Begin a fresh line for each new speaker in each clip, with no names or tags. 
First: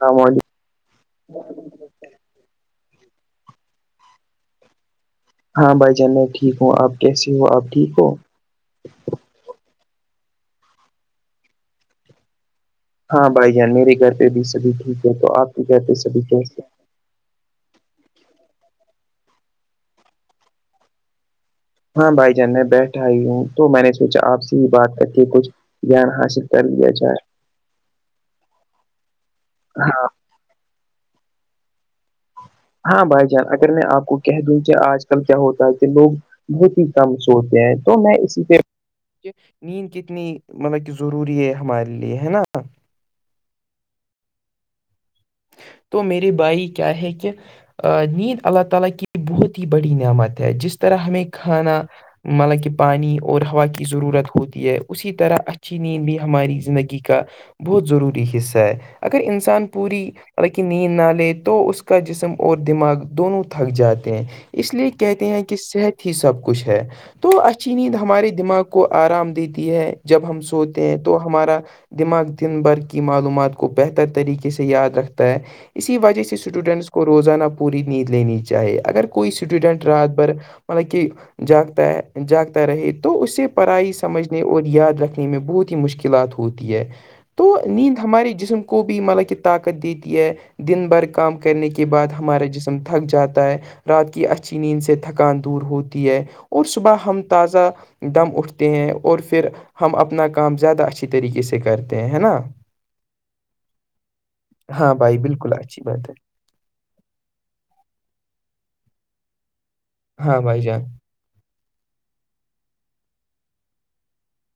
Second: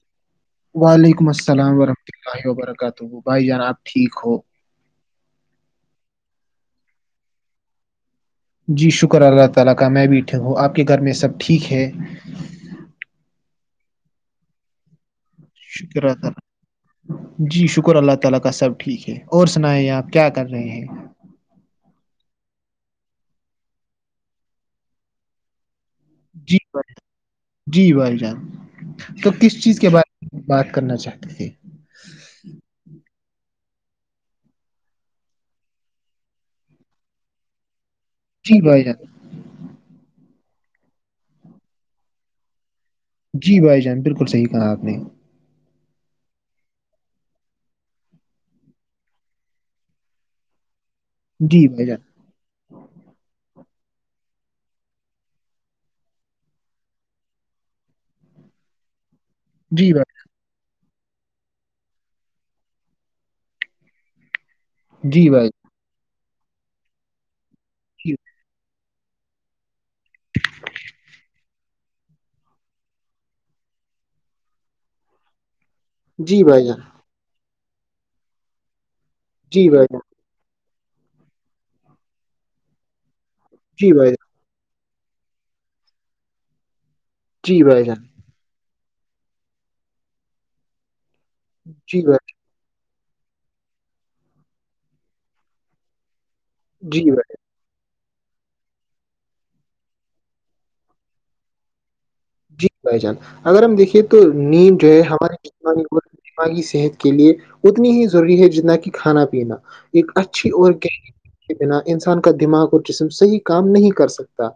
سمج
وعلیکم السلام ورحمۃ اللہ وبرکاتہ بھائی جناب ٹھیک ہو
ہاں بھائی جان میں ٹھیک ہوں آپ کیسے ہو آپ ٹھیک ہو
اگر نہیں شکر اللہ تعالی کا میں بھی ہوں اپ کے گھر میں سب ٹھیک ہے فار ایک
ہاں بھائی جان میرے گھر پہ بھی سبھی ٹھیک ہے تو آپ کے گھر پہ
شکر اللہ
سبھی
تعالیٰ
کیسے ہیں
جی شکر اللہ تعالی کا سب ٹھیک ہے اور سنائیں اپ کیا کر رہے ہیں میں اس
ہاں بھائی جان میں بیٹھائی ہوں تو میں نے سوچا آپ سے ہی بات کرتی ہے کچھ جیان حاصل
جی
کر دیا
بھائی
جائے
جی بھائی جان تو کس چیز کے
ہاں
بارے میں بات کرنا چاہتے تھے
ہاں بھائی جان اگر میں آپ کو کہہ دوں کہ آج کل کیا ہوتا ہے کہ لوگ بہت ہی کم سوتے ہیں تو میں اس
جی بھائی جان
نیند کتنی مطلب کہ ضروری ہے ہمارے لیے ہے نا
جی بھائی جان بالکل صحیح کہا آپ نے
تو میرے بھائی کیا ہے کہ نیند اللہ تعالی کی بہت ہی بڑی نعمت ہے جس طرح ہمیں
جی
کھانا
بھائی جان
ایک ایک لیٹا مطلب کہ پانی اور ہوا کی ضرورت ہوتی ہے اسی طرح اچھی نیند بھی ہماری زندگی کا بہت ضروری حصہ ہے اگر انسان
جی
پوری
بھائی
لکن نیند نہ لے تو اس کا جسم اور دماغ دونوں تھک جاتے ہیں اس لیے
جی
کہتے ہیں
بھائی
کہ صحت ہی سب کچھ ہے تو اچیند ہمارے دماغ کو آرام دیتی ہے جب ہم سوتے ہیں تو ہمارا دماغ دن بھر کی معلومات کو بہتر طریقے سے یاد رکھتا ہے اسی وجہ سے
جی بھائی جان
اسٹوڈینٹس کو روزانہ پوری نیند لینی چاہیے اگر کوئی
جی
اسٹوڈینٹ
بھائی جان
رات بھر مطلب کہ جاگتا ہے جاگتا رہے تو اسے پڑھائی
جی بھائی جان
سمجھ اور یاد رکھنے میں بہت ہی مشکلات ہوتی ہے تو
جی بھائی
نیند
جان
ہمارے جسم کو کو بھی مطلب کہ طاقت دیتی ہے دن بھر کام کرنے کے
جی
بعد
بھائی
ہمارا جس تھک جاتا ہے رات کی اچھی نیند سے تھکان دور ہوتی ہے اور صبح
جی بھائی
ہم تازہ دم اٹھتے ہیں اور پھر ہم اپنا کام زیادہ اچھی طریقے سے کرتے ہیں ہے نا
جی بھائی جان اگر ہم دیکے تو نیم جو
ہاں
ہے
بھائی
ہمارے
بالکل اچھی بات ہے
دای صحت کے لیے اتنی ہی ضروری ہے جتنا کہ کھانا پینا ایک
ہاں
اچھی
بھائی
اور
جان
گری بنا انسان کا دماغ اور جسم صحیح کام نہیں کر سکتا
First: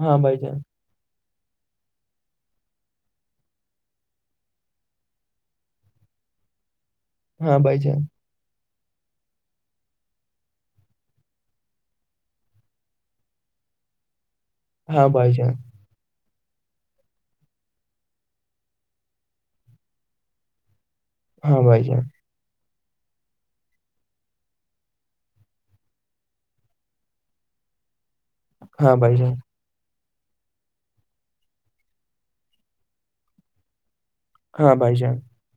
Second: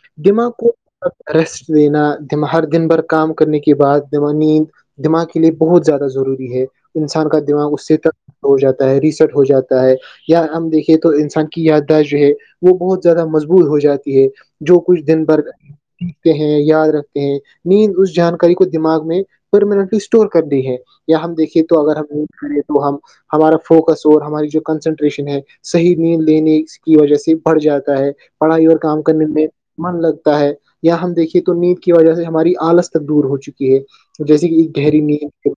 ہاں بھائی جان
ڈمااکیسٹ دینا د ہر دن بھر کام کرنے کے بعد دما نیند دماغ کے لیے بہت زیادہ ضروری ہے انسان کا
ہاں
دماغ
بھائی
اس
جان
سےر ہو جاتا ہے ریسٹ ہو جاتا ہے یا ہم دیکھے تو انسان کی یادداش جو ہے وہ بہت زیادہ مضبط ہو جاتی ہے جو کچھ
ہاں
دن
بھائی
بھر
جان
سیکھتے ہیں یاد رکھتے ہیں نیند اس جانکاری کو دماغ میں پرماننٹلی اسٹور کر دی ہے یا ہم
ہاں
دیکھے تو
بھائی
اگر
جان
ہم کریں تو ہم ہمارا فوکس اور ہماری جو کنسنٹریشن ہے صحی نیند لینے کی وجہ سے بڑ جاتا ہے پڑھائی اور
ہاں
کام
بھائی
کرنے
جان
میں من لگتا ہے یا ہم دیکھیے تو نیند کی وجہ سے ہماری آلس تک دور ہو چکی ہے جیسے کہ
ہاں
ایک
بھائی
گہری
جان
نیند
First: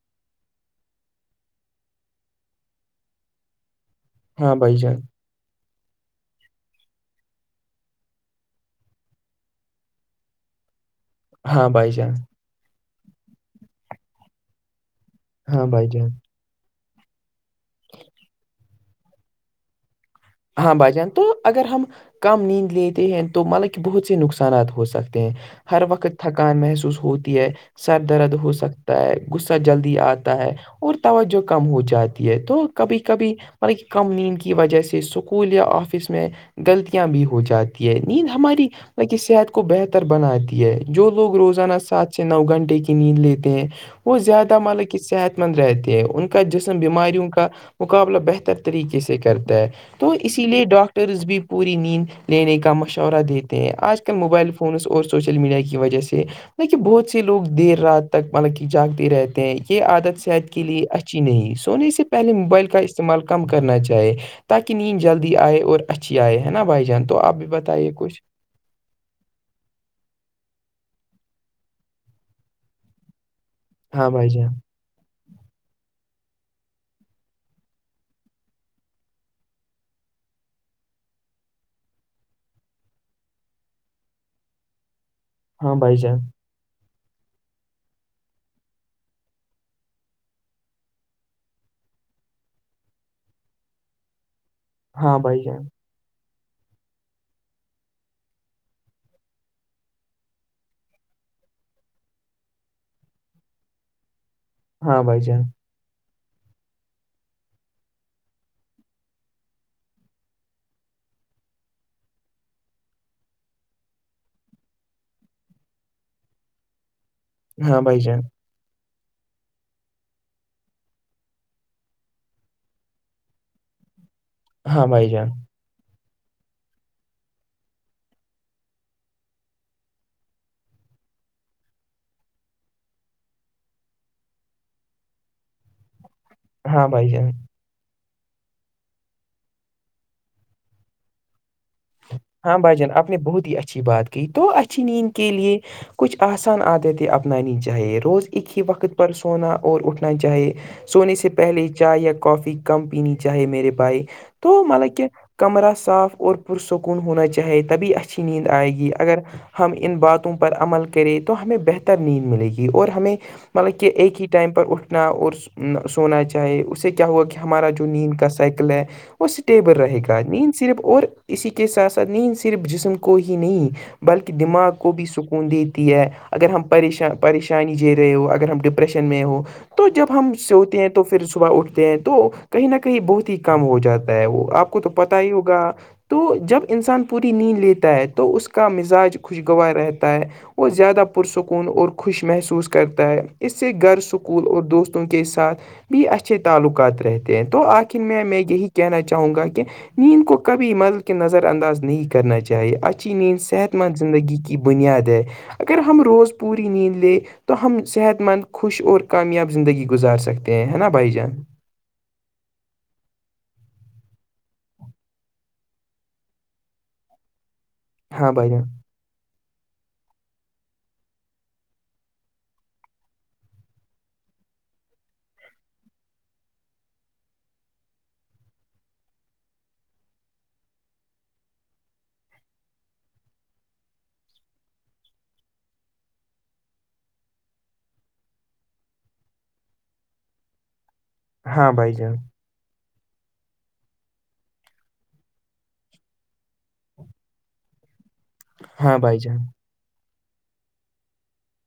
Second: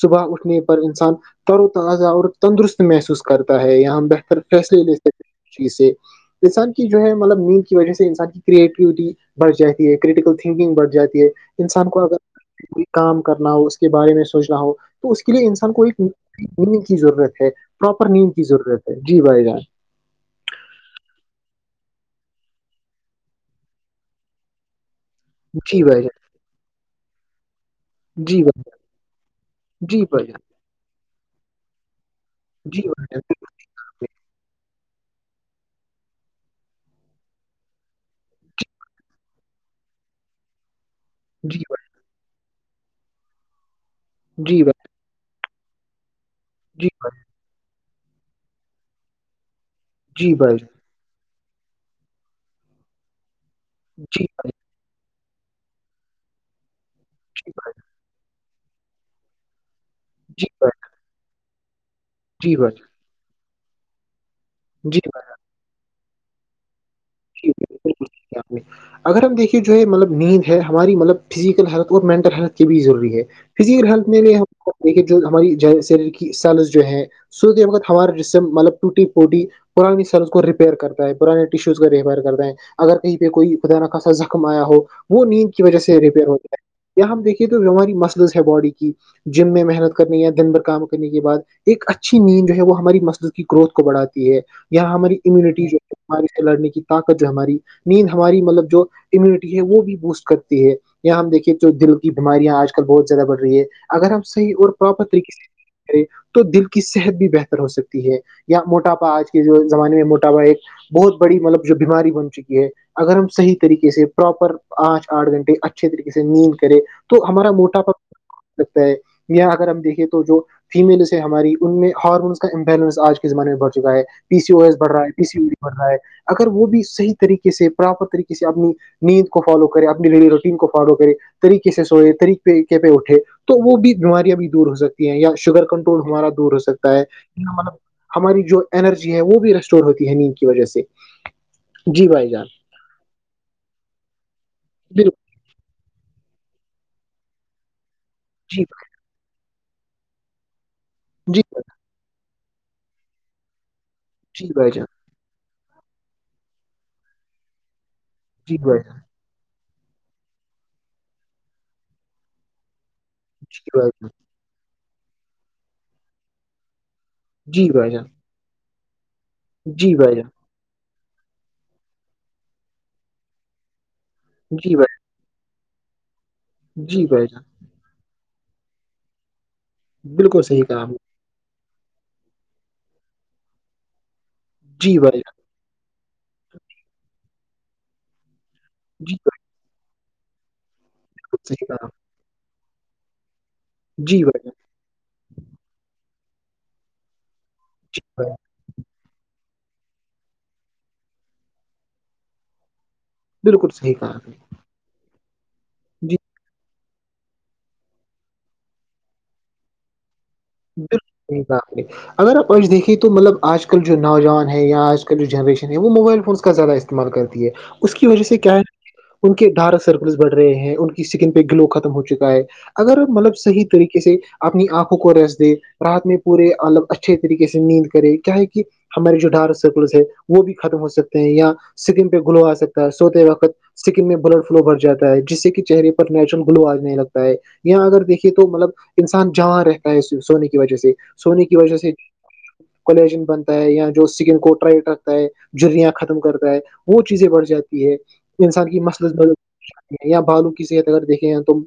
صبح اٹھنے پر انسان تر و تازہ اور تندرست محسوس کرتا ہے یہاں سر
ہاں بھائی
فیصلے لے
جان
سکتے چیز سے انسان کی جو ہے مطلب نیند کی وجہ سے انسان کی کریٹیوٹی بڑھ جاتی ہے کریٹیکل تھنکنگ بڑھ جاتی ہے
ہاں
انسان
بھائی
کو
جان
اگر کو کام کرنا ہو اس کے بارے میں سوچنا ہو تو اس کے لیے
ہاں
انسان کو
بھائی
ایک
جان
نیند کی ضرورت ہے پراپر نیند کی ضرورت ہے جی بھائی جان
ہاں بھائی جان تو اگر ہم کم نیند لیتے ہیں تو مطلب کہ بہت سے نقصانات ہو سکتے ہیں ہر
جی بھائی
وقت
جان
تھکان محسوس ہوتی ہے سر درد
جی
ہو
بھائی
سکتا ہے غصہ جلدی
جی بھائی
آتا
جان
ہے اور توجہ کم ہو جاتی ہے تو کبھی کبھی ملب کم نیند کی وجہ سے اسکول یا آفس میں غلطیاں بھی ہو جاتی ہے نیند ہماری کی صحت کو بہتر بناتی ہے جو لوگ
جی
روزانہ
بھائی
سات سے نو گھنٹے کی نیند لیتے ہیں وہ زیادہ
جان
ملک صحت مند رہتی ہے ان کا جسم
جی بھائی
بیماریوں کا مقابلہ بہتر طریقے سے کرتا ہے تو
جی
اسی
بھائی جی بھائی جی بھائی جی
لیے
بھائی
ڈاکٹر ٹرز بھی پوری نیند لینے کا مشورہ دیتے ہیں آج کل موبائل ف فونس اور سوشل میڈیا کی وجہ سے ل کہ بہت سے لوگ
جی
دیر
بھائی
رات تک مطلب کہ جاگتے رہتے ہیں یہ عادت صحت کے
جی بھائی
لیے اچھی نہیں سونے سے پہلے
جی
موبائل کا
بھائی
استعمال کم کرنا چاہے تاکہ نیند
جی
جلدی آئے اور اچھی آئے ہے نا بھائی جان تو آپ بھی بتائیے کچھ
جی اگر ہم دیکھیے جو ہے مطلب نیند ہے ہماری مطلب فزیکل ہیلتھ اور مینٹل ہیلتھ کے بھی ضروری ہے فزیکل ہیلتھ
ہاں بھائی
میں ہم
جان
دیک ہماری شریر کی سیلز جو ہے سو کے وقت ہمارے جسم مطلب ٹوٹی پوٹی پرانی سرز کو ریپیئر کرتا ہے پرانے ٹیشوز ریپیئر کر دیں اگر کہیں پہ کوئی خدا نہ خاصا زخم آیا ہو وہ نیند کی
ہاں
وجہ
بھائی
سے
جان
ریپیئر ہوتا یا ہم دیکھیے تو جو ہماری مسلس ہے باڈی کی جم میں محنت کرنی یا دن بھر کام کرنے کے بعد ایک اچھی نیند جو ہے وہ ہماری مسل کی گروتھ کو بڑھاتی ہے یہاں ہماری
ہاں بھائی جان
امیونٹی جو ہے بیماری سے لڑنے کی طاقت جو ہماری نیند ہماری مطلب جو امیونٹی ہے وہ بھی بوسٹ کرتی ہے یہاں ہم دیکھیے تو دل کی بیماریاں آج کل بہت زیادہ بڑھ رہی ہے اگر ہم صح اور
ہاں
پراپر
بھائی
طریقے
جان
سے تو دل کی صحت بھی بہتر ہو سکتی ہے یا موٹاپا آج کے جو زمانے میں موٹاپا ایک بہت بڑی مطلب جو بیماری بن چکی ہے اگر ہم صحیح طریقے سے پراپر پانچ آٹھ گھنٹے اچھے طریقے سے نیند کرے تو ہمارا
ہاں
موٹاپا
بھائی جان
لگتا ہے یا اگر ہم دیکھیں تو جو فیمیلس ہے ہماری ان میں ہارمونس کا امبیلنس آج کے زمانے میں بڑھ چکا ہے پی سی او ایس
ہاں
بڑھ رہا
بھائی
ہے پی
جان
سی او ڈی بڑ رہا ہے اگر وہ بھی صحیح طریقے سے پراپر طریقے سے اپنی نیند کو فالو کرے اپنی ڈیلی روٹین کو فالو کرے طریقے سے سوئے طریق طقے پہ اٹھے تو وہ بھی بیماریاں بھی دور ہو سکتی ہیں یا شوگر کنٹ ہمارا دور ہو
ہاں
سکتا ہے
بھائی جان
یہ مطلب ہماری جو انرجی ہے وہ بھی ریسٹور ہوتی ہے نیند کی وجہ سے جی بھائی جان
بھاجن آپ نے بہت ہی اچھی بات کی تو اچھی نیند
بالکل
کے لیے کچھ آسان عادتیں اپنانی چاہیے روز ایک ہی
جی
وقت پر سونا اور اٹھنا چاہیے سونے سے
جی
پہلے چائے یا کافی کم پینی چاہے میرے بائی
جی
تو
بھائی جان
مل کیا کمرہ صاف اور پرسکون ہونا چاہے تبھی اچھی نیند
جی
آئے
بھائی
گی
جان
اگر ہم ان باتوں پر عمل کریں تو ہمیں بہتر نیند ملے گی اور ہمیں مطلب کہ ایک ہی ٹائم پر اٹھنا اور سونا چاہے اس سے کیا ہوا کہ
جی
ہمارا جو
بھائی جان
نیند کا سائیکل ہے وہ اسٹیبل
جی
رہے
بھائی
گا
جان
نیند صرف اور اسی کے ساتھ ساتھ نیند صرف جسم کو ہی نہیں بلکہ دماغ
جی بھائی جان جی
کو
بھائی
بھی سکون دیتی ہے اگر ہم پش
جی بھائی جان
پریشانی جی رہے ہو اگر ہم ڈپریشن میں ہو تو جب ہم
بالکل
س
صحیح
ہوتے
کہا
ہیں
ہم
تو
نے
پ پھر صبح اٹھتے ہیں تو کہیں نہ کہیں بہت ہی کم ہو جاتا ہے وہ آپ کو تو
جی بھائی
پتا ہی ہوگا تو جب انسان پوری نیند لیتا ہے تو اس کا
جان جی
مزاج خوش
بھائی
گواہ رہتا ہے وہ زیادہ پرسکون
جان، بالکل صحیح کہا
اور
آپ
خوش محسوس کرتا ہے اس سے گھر
نے۔ جی بھائی
سکول
جان
اور دوستوں کے ساتھ بھی اچھے تعلقات رہتے تو آخر
جی
میں
بھائی جان،
میں یہی کہنا چاہوں گا کہ نیند کو کبھی مل کے نظر انداز نہیں کرنا چاہے اچی می
بالکل
صحت
صحیح
مند
کہا آپ نے۔
زندگی کی بنیاد ہے اگر ہم
جی
روز پوری نیند لیں تو ہم صحت مند خوش اور کامیاب زندگی گزار سکتے ہیں ہے نا بھائی جان
بالکل اگر آپ آج دیکھییں تو مطلب آج کل جو نوجان ہیں یا آج کل جو جنریشن ہے وہ موبائل فون کا راہ ہے استعمال کرتی ہے اس کی وجہ
ہاں
سے
بھائی
کیا ہے
جان
ان کے ڈھارک سرکلس بڑھ رہے ہیں ان کی اسکن پہ گلو ختم ہو چکا ہے اگر مطلب صحیح طریقے سے اپنی آنکھوں کو ریس رات میں پورے مطلب اچھے طریقے سے نیند کرے کیا ہے کہ ہمارے جو ڈار سرکلس ہے وہ بھی ختم ہو سکتے ہیں یا سکم پہ گلو آ سکتا ہے سوتے وقت سکن میں بلڈ فلو بھر جاتا ہے جس سے کہ چہرے پر نیچرل گلو آجنے لگتا ہے یا اگر دیکھیے تو مطلب انسان جاں رہتا ہے سونے کی وجہ سے سونے کی
ہاں
وجہ سے
بھائی جان
کالجن بنتا ہے یا جو سکم کو ٹرائڈ رکھتا ہے جریاں ختم کرتا ہے وہ چیزیں بڑھ جاتی ہے انسان کی
ہاں
مسل
بھائی جان
یہیااں بھالو کی صحت اگر دیکھے ہیں تو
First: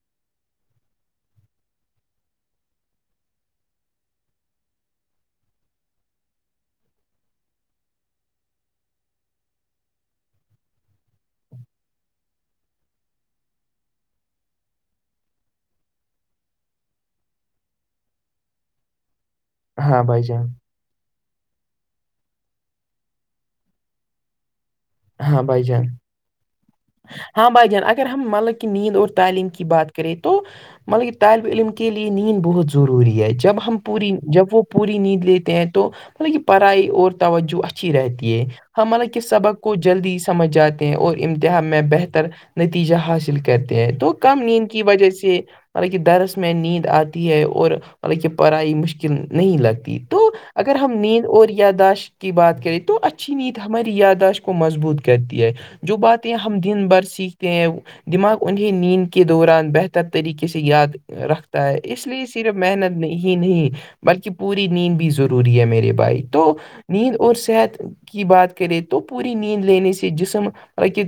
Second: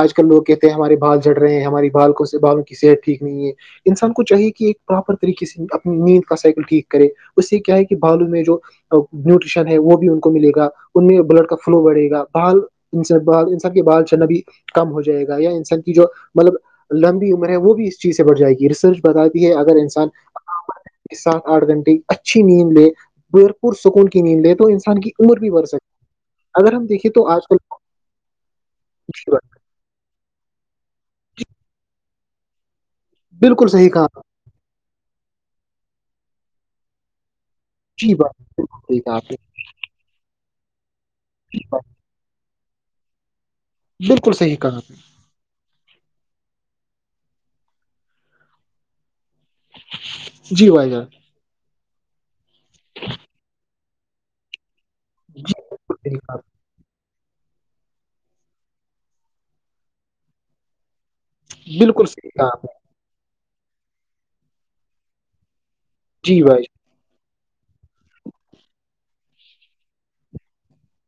آج کل لوگ کہتے ہیں ہمارے بھال جڑ رہے ہیں ہماری بال کو سے بھالو صحت ٹھیک نہیں ہے انسان کو چاہیے کہ ایک پراپر طریقے سے اپنی نیند کا سائیکل ٹھیک کرے اس سے کیا ہے کہ بالو میں جو نیوٹریشن ہے وہ بھی ان کو ملے گا ان میں بلڈ کا فلو بڑے گا بال ان بال انسان کے بال چنا بھی کم ہو جائے گا یا انسان کی جو مطلب لمبی ہے وہ بھی اس چیز سے بڑھ جائے گی ریسرچ بتاتی ہے اگر
ہاں
انسان
بھائی جان
سات آٹھ گھنٹے اچھی نیند لے بھرپور سکول کی نیند لے تو ان کی عمر
ہاں
بھی
بھائی
بر
جان
سکتی اگر تو آج
ہاں بھائی جان اگر ہم مطلب کہ نیند اور
کل
تعلیم کی بات کریں تو مطلب طالب علم کے لیے نیند بہت ضروری ہے جب
بالکل
ہم
صحیح کہا
پوری
آپ
جب وہ پوری نیند لیتے ہیں تو مطلب کہ پڑھائی اور توجہ اچھی
جی بات
رہتی ہے ہم
صحیح
مطلب
کہا
کہ
آپ نے
سبق کو جلدی سمجھ جاتے ہیں اور امتہ میں بہتر نتیجہ حاصل کہتے ہیں تو
بالکل
کم
صحیح
نیند
کہا
کی
آپ نے
وجہ سے مطلب کہ درس میں نیند آتی ہے اور مطلب کہ پڑھائی مشکل نہیں لگتی تو
جی
اگر
بھائی
ہم
جان
نیند اور یاداشت کی بات کریں تو اچھی نیند ہماری یاداشت کو مضبوط کرتی ہے جو
بالکل صحیح
بات
کہا
یہ
آپ
ہم دن بھر سیکھتے ہیں دماغ انہیں نیند کے دوران بہتر طریقے سے یاد رکھتے
نے، بالکل
اس لیے
صحیح کہا
صرف
آپ نے
محنت نہیں بلکہ پوری نیند بھی ضروری ہے میرے بھائی
جی
تو
جان،
نیند اور صحت کی بات کرے تو پوری نیند لینے سے جسم کہ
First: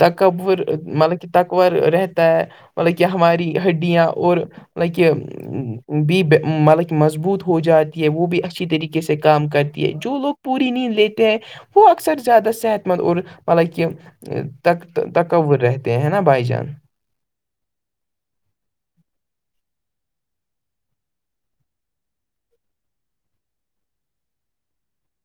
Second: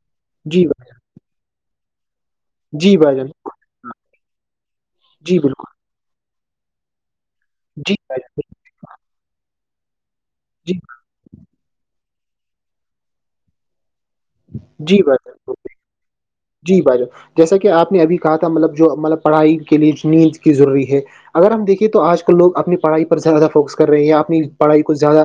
تکور
جی
مطلب کہ تکبور رہتا ہے مطلب کہ
بھائی جان جی بھائی جان
ہماری ہڈیاں اور مطلب کہ
جی بالکل
بی مطلب کہ مضبوط ہو
جی
جاتی ہے
بھائی
وہ بھی
جان
اچھی طریقے سے کام کرتی ہے جو لوگ پوری
جی
نیند لیتے ہیں وہ اکثر زیادہ صحت مند اور مطلب کہ
جی بھائی جان
تکور رہتے ہیں نا بھائی جان
جی تو جیسا کہ آپ نے ابھی کہا تھا مطلب جو مطلب پڑھائی کے لیے نیند کی ضروری ہے اگر ہم دیکے تو آج کل لوگ اپنی پڑھائی پر زیادہ فوکس کر رہے ہیں یا اپنی پڑھائی کو زیادہ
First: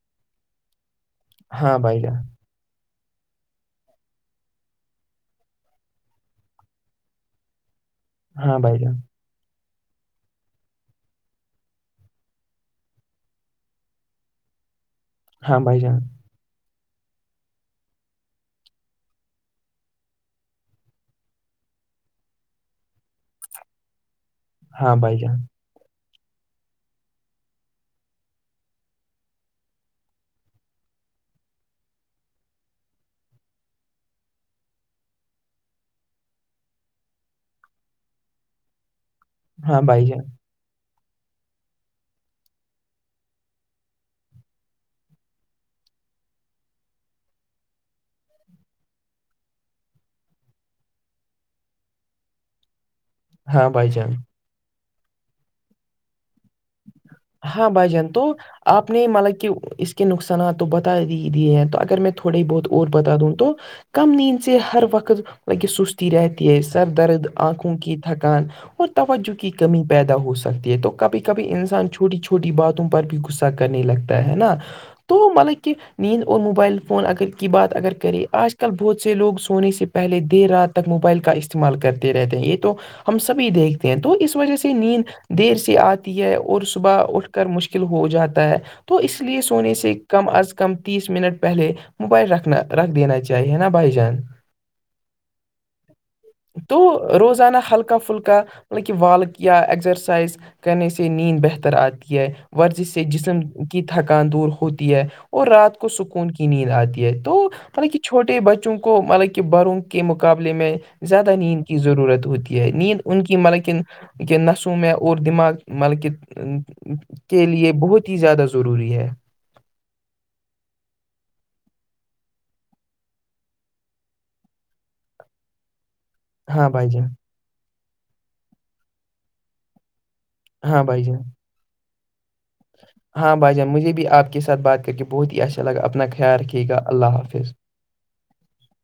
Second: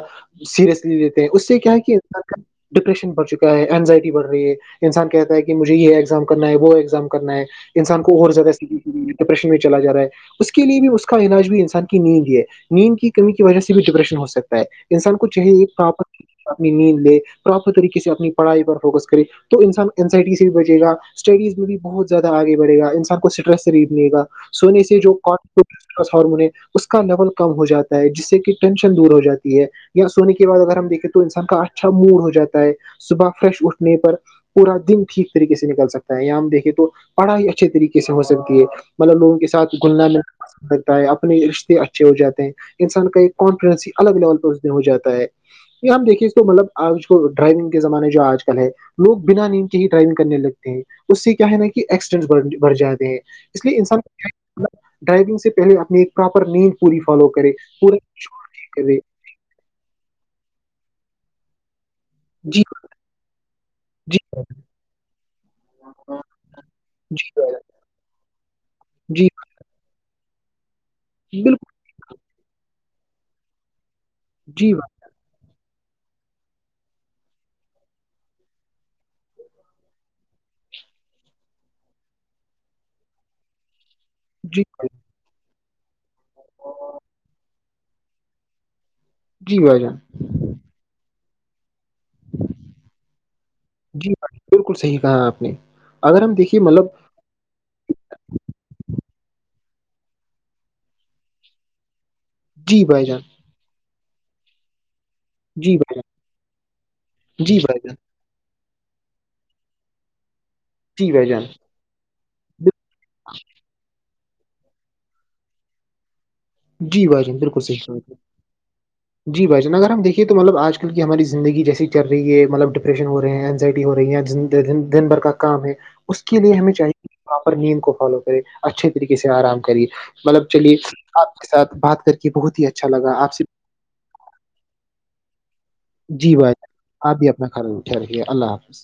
سیریسلی دیتے ہیں اس سے کیا
ہاں
کیا
بھائی جان
ان ڈپریشن بڑھ چکا ہے اینزائٹی بڑ رہی ہے انسان کہتا ہے کہ مجھے یہ کرنا ہے وہ ایزام کرنا ہے انسان کو اور زیادہ
ہاں بھائی جان
ڈپریشن میں چلا جا رہا ہے اس کے لیے بھی اس کا علاج بھی انسان کی نیند ہے نیند کی کمی کی وجہ سے بھی ڈپریشن ہو سکتا ہے انسان کو کچھاہ
ہاں بھائی جان
پراپت اپنی نیند لے پراپر طریقے سے اپنی پڑھائی پر فوکس کرے تو انسان اینزائٹی سے بھی بچے گا اسٹڈیز میں بھی بہت زیادہ آگے بڑے گا انسان کو اسٹریس فریف ملے سونے
ہاں
سے
بھائی
جوٹ
جان
ہارمونیم اس کا لیول کم ہو جاتا ہے جس سے کہ ٹینشن دور ہو جاتی ہے یا سونے کے بعد اگر ہم دیکھیں تو انسان کا اچھا موڈ ہو جاتا ہے صبح فریش اٹھنے پر پورا دن ٹھیک طریق سے نکل سکتا یہاں ہم دیکھے تو پڑھائی اچھے طریقے سے ہو سکتی ہے مطلب لوگوں کے ساتھ
ہاں بھائی
گھلنا
جان
لگتا ہے اپنے رشتے اچھے ہو جاتے ہیں انسان کا ایک کانفیڈینس ہی الگ لیول پ اس دن ہو جاتا ہے یہ ہم دیکھیے اس کو مطلب آج کو ڈرائیونگ کے زمانے جو آج کل ہے لوگ بنا نیند کے ہی ڈرائیونگ کرنے لگتے ہیں اس سے کیا ہے نا کہ ایکسڈینس بڑ جاتے ہیں اس
ہاں
لیے
بھائی
انسان
جان
کو ڈرائیونگ سے پہلے اپنی ایک پراپر نیند پوری فالو کرے پورا کرے
مطب کہ اس کے نقصانات تو بتا ہی دیے ہیں تو اگر میں تھوڑے ہی
جی
بہت اور بتا دوں تو کم
جی
نیند سے ہر وقت سستی رہتی ہے سر درد آنکھوں کی تھکان اور
جی بھائی
توجہ
جان
کی کمی پیدا ہو سکتی ہے تو کبھی
جی
کبھی
بالکل
انسان چھوٹی چھوٹی چھوٹی باتوں پر بھی غصہ کرنے لگتا ہے نا
جی بھائی
تو مطلب کہ نیند اور موبائل فون اگر کی بات اگر کرے آج کل بہت سے لوگ سونے سے پہلے دیر رات تک موبائل کا استعمال کرتے رہتے ہیں یہ تو ہم سبھی دیکھتے ہیں تو اس وجہ
جی
سے
بھائی
نیند دیر سے آتے ہے اور صبح اٹھ کر مشکل ہو جاتا ہے تو اس لیے
جی
سونے
بھائی
سے
جان
کم از کم کم تیس منٹ پہلے موبائلکھ رکھ دینا چاہیے نا بھائی
جی
جان
بالکل صحیح کہا آپ نے اگر ہم دیکھیے
تو
مطلب
روزانہ ہلکا فھلکا کا مطلب کہ والک یا ایکسرسائز کرنے سے نیند بہتر آتی ہے
جی
ورزش سے
بھائی جان
جسم کی تھکان دور ہوتی ہے اور
جی
رات کو
بھائی
سکون کی نیند آتی ہے تو
جان جی بھائی جان
مطلب چھوٹے بچوں کو مطلب کہ بڑوں کے مقابلے میں
جی بھائی
زیادہ
جان
نیند کی ضرورت ہوتی ہے نیند ان کی مطلب کہ کہ نسوں میں اور دماغ مطلب کہ
جی بھائی جان
کے
بالکل
لیے
صحیح کہا آپ نے۔
بہت ہی زیادہ ضروری ہے
جی بھائیان اگر ہم دیکھیے تو مطلب آج کل کی ہماری زندگیسی چل رہی ہے مطلب ڈپریشن ہو رہ ہیں اینزائٹی ہو رہی دن بھر کا کام ہے اس کے لیے
ہاں
ہمیں
بھائی
چاہیے
جان
پراپر نیم کو فالو کرے اچھے طریقے سے آرام کریے مطلب چلیے
ہاں بھائی جان
آپ کے ساتھ بات کر کے بہت ہی اچھا لگا آپ
ہاں
سے
بھائیجان مجھ بھی آپ کے ساتھ بات کر کے بہت ہی اچھا لگا اپنا
جی
خیال
بائی
رکھیے گا
آپ
اللہ
بھی
حافظ
اپنا خھرل اٹھے رہیے اللہ حافظ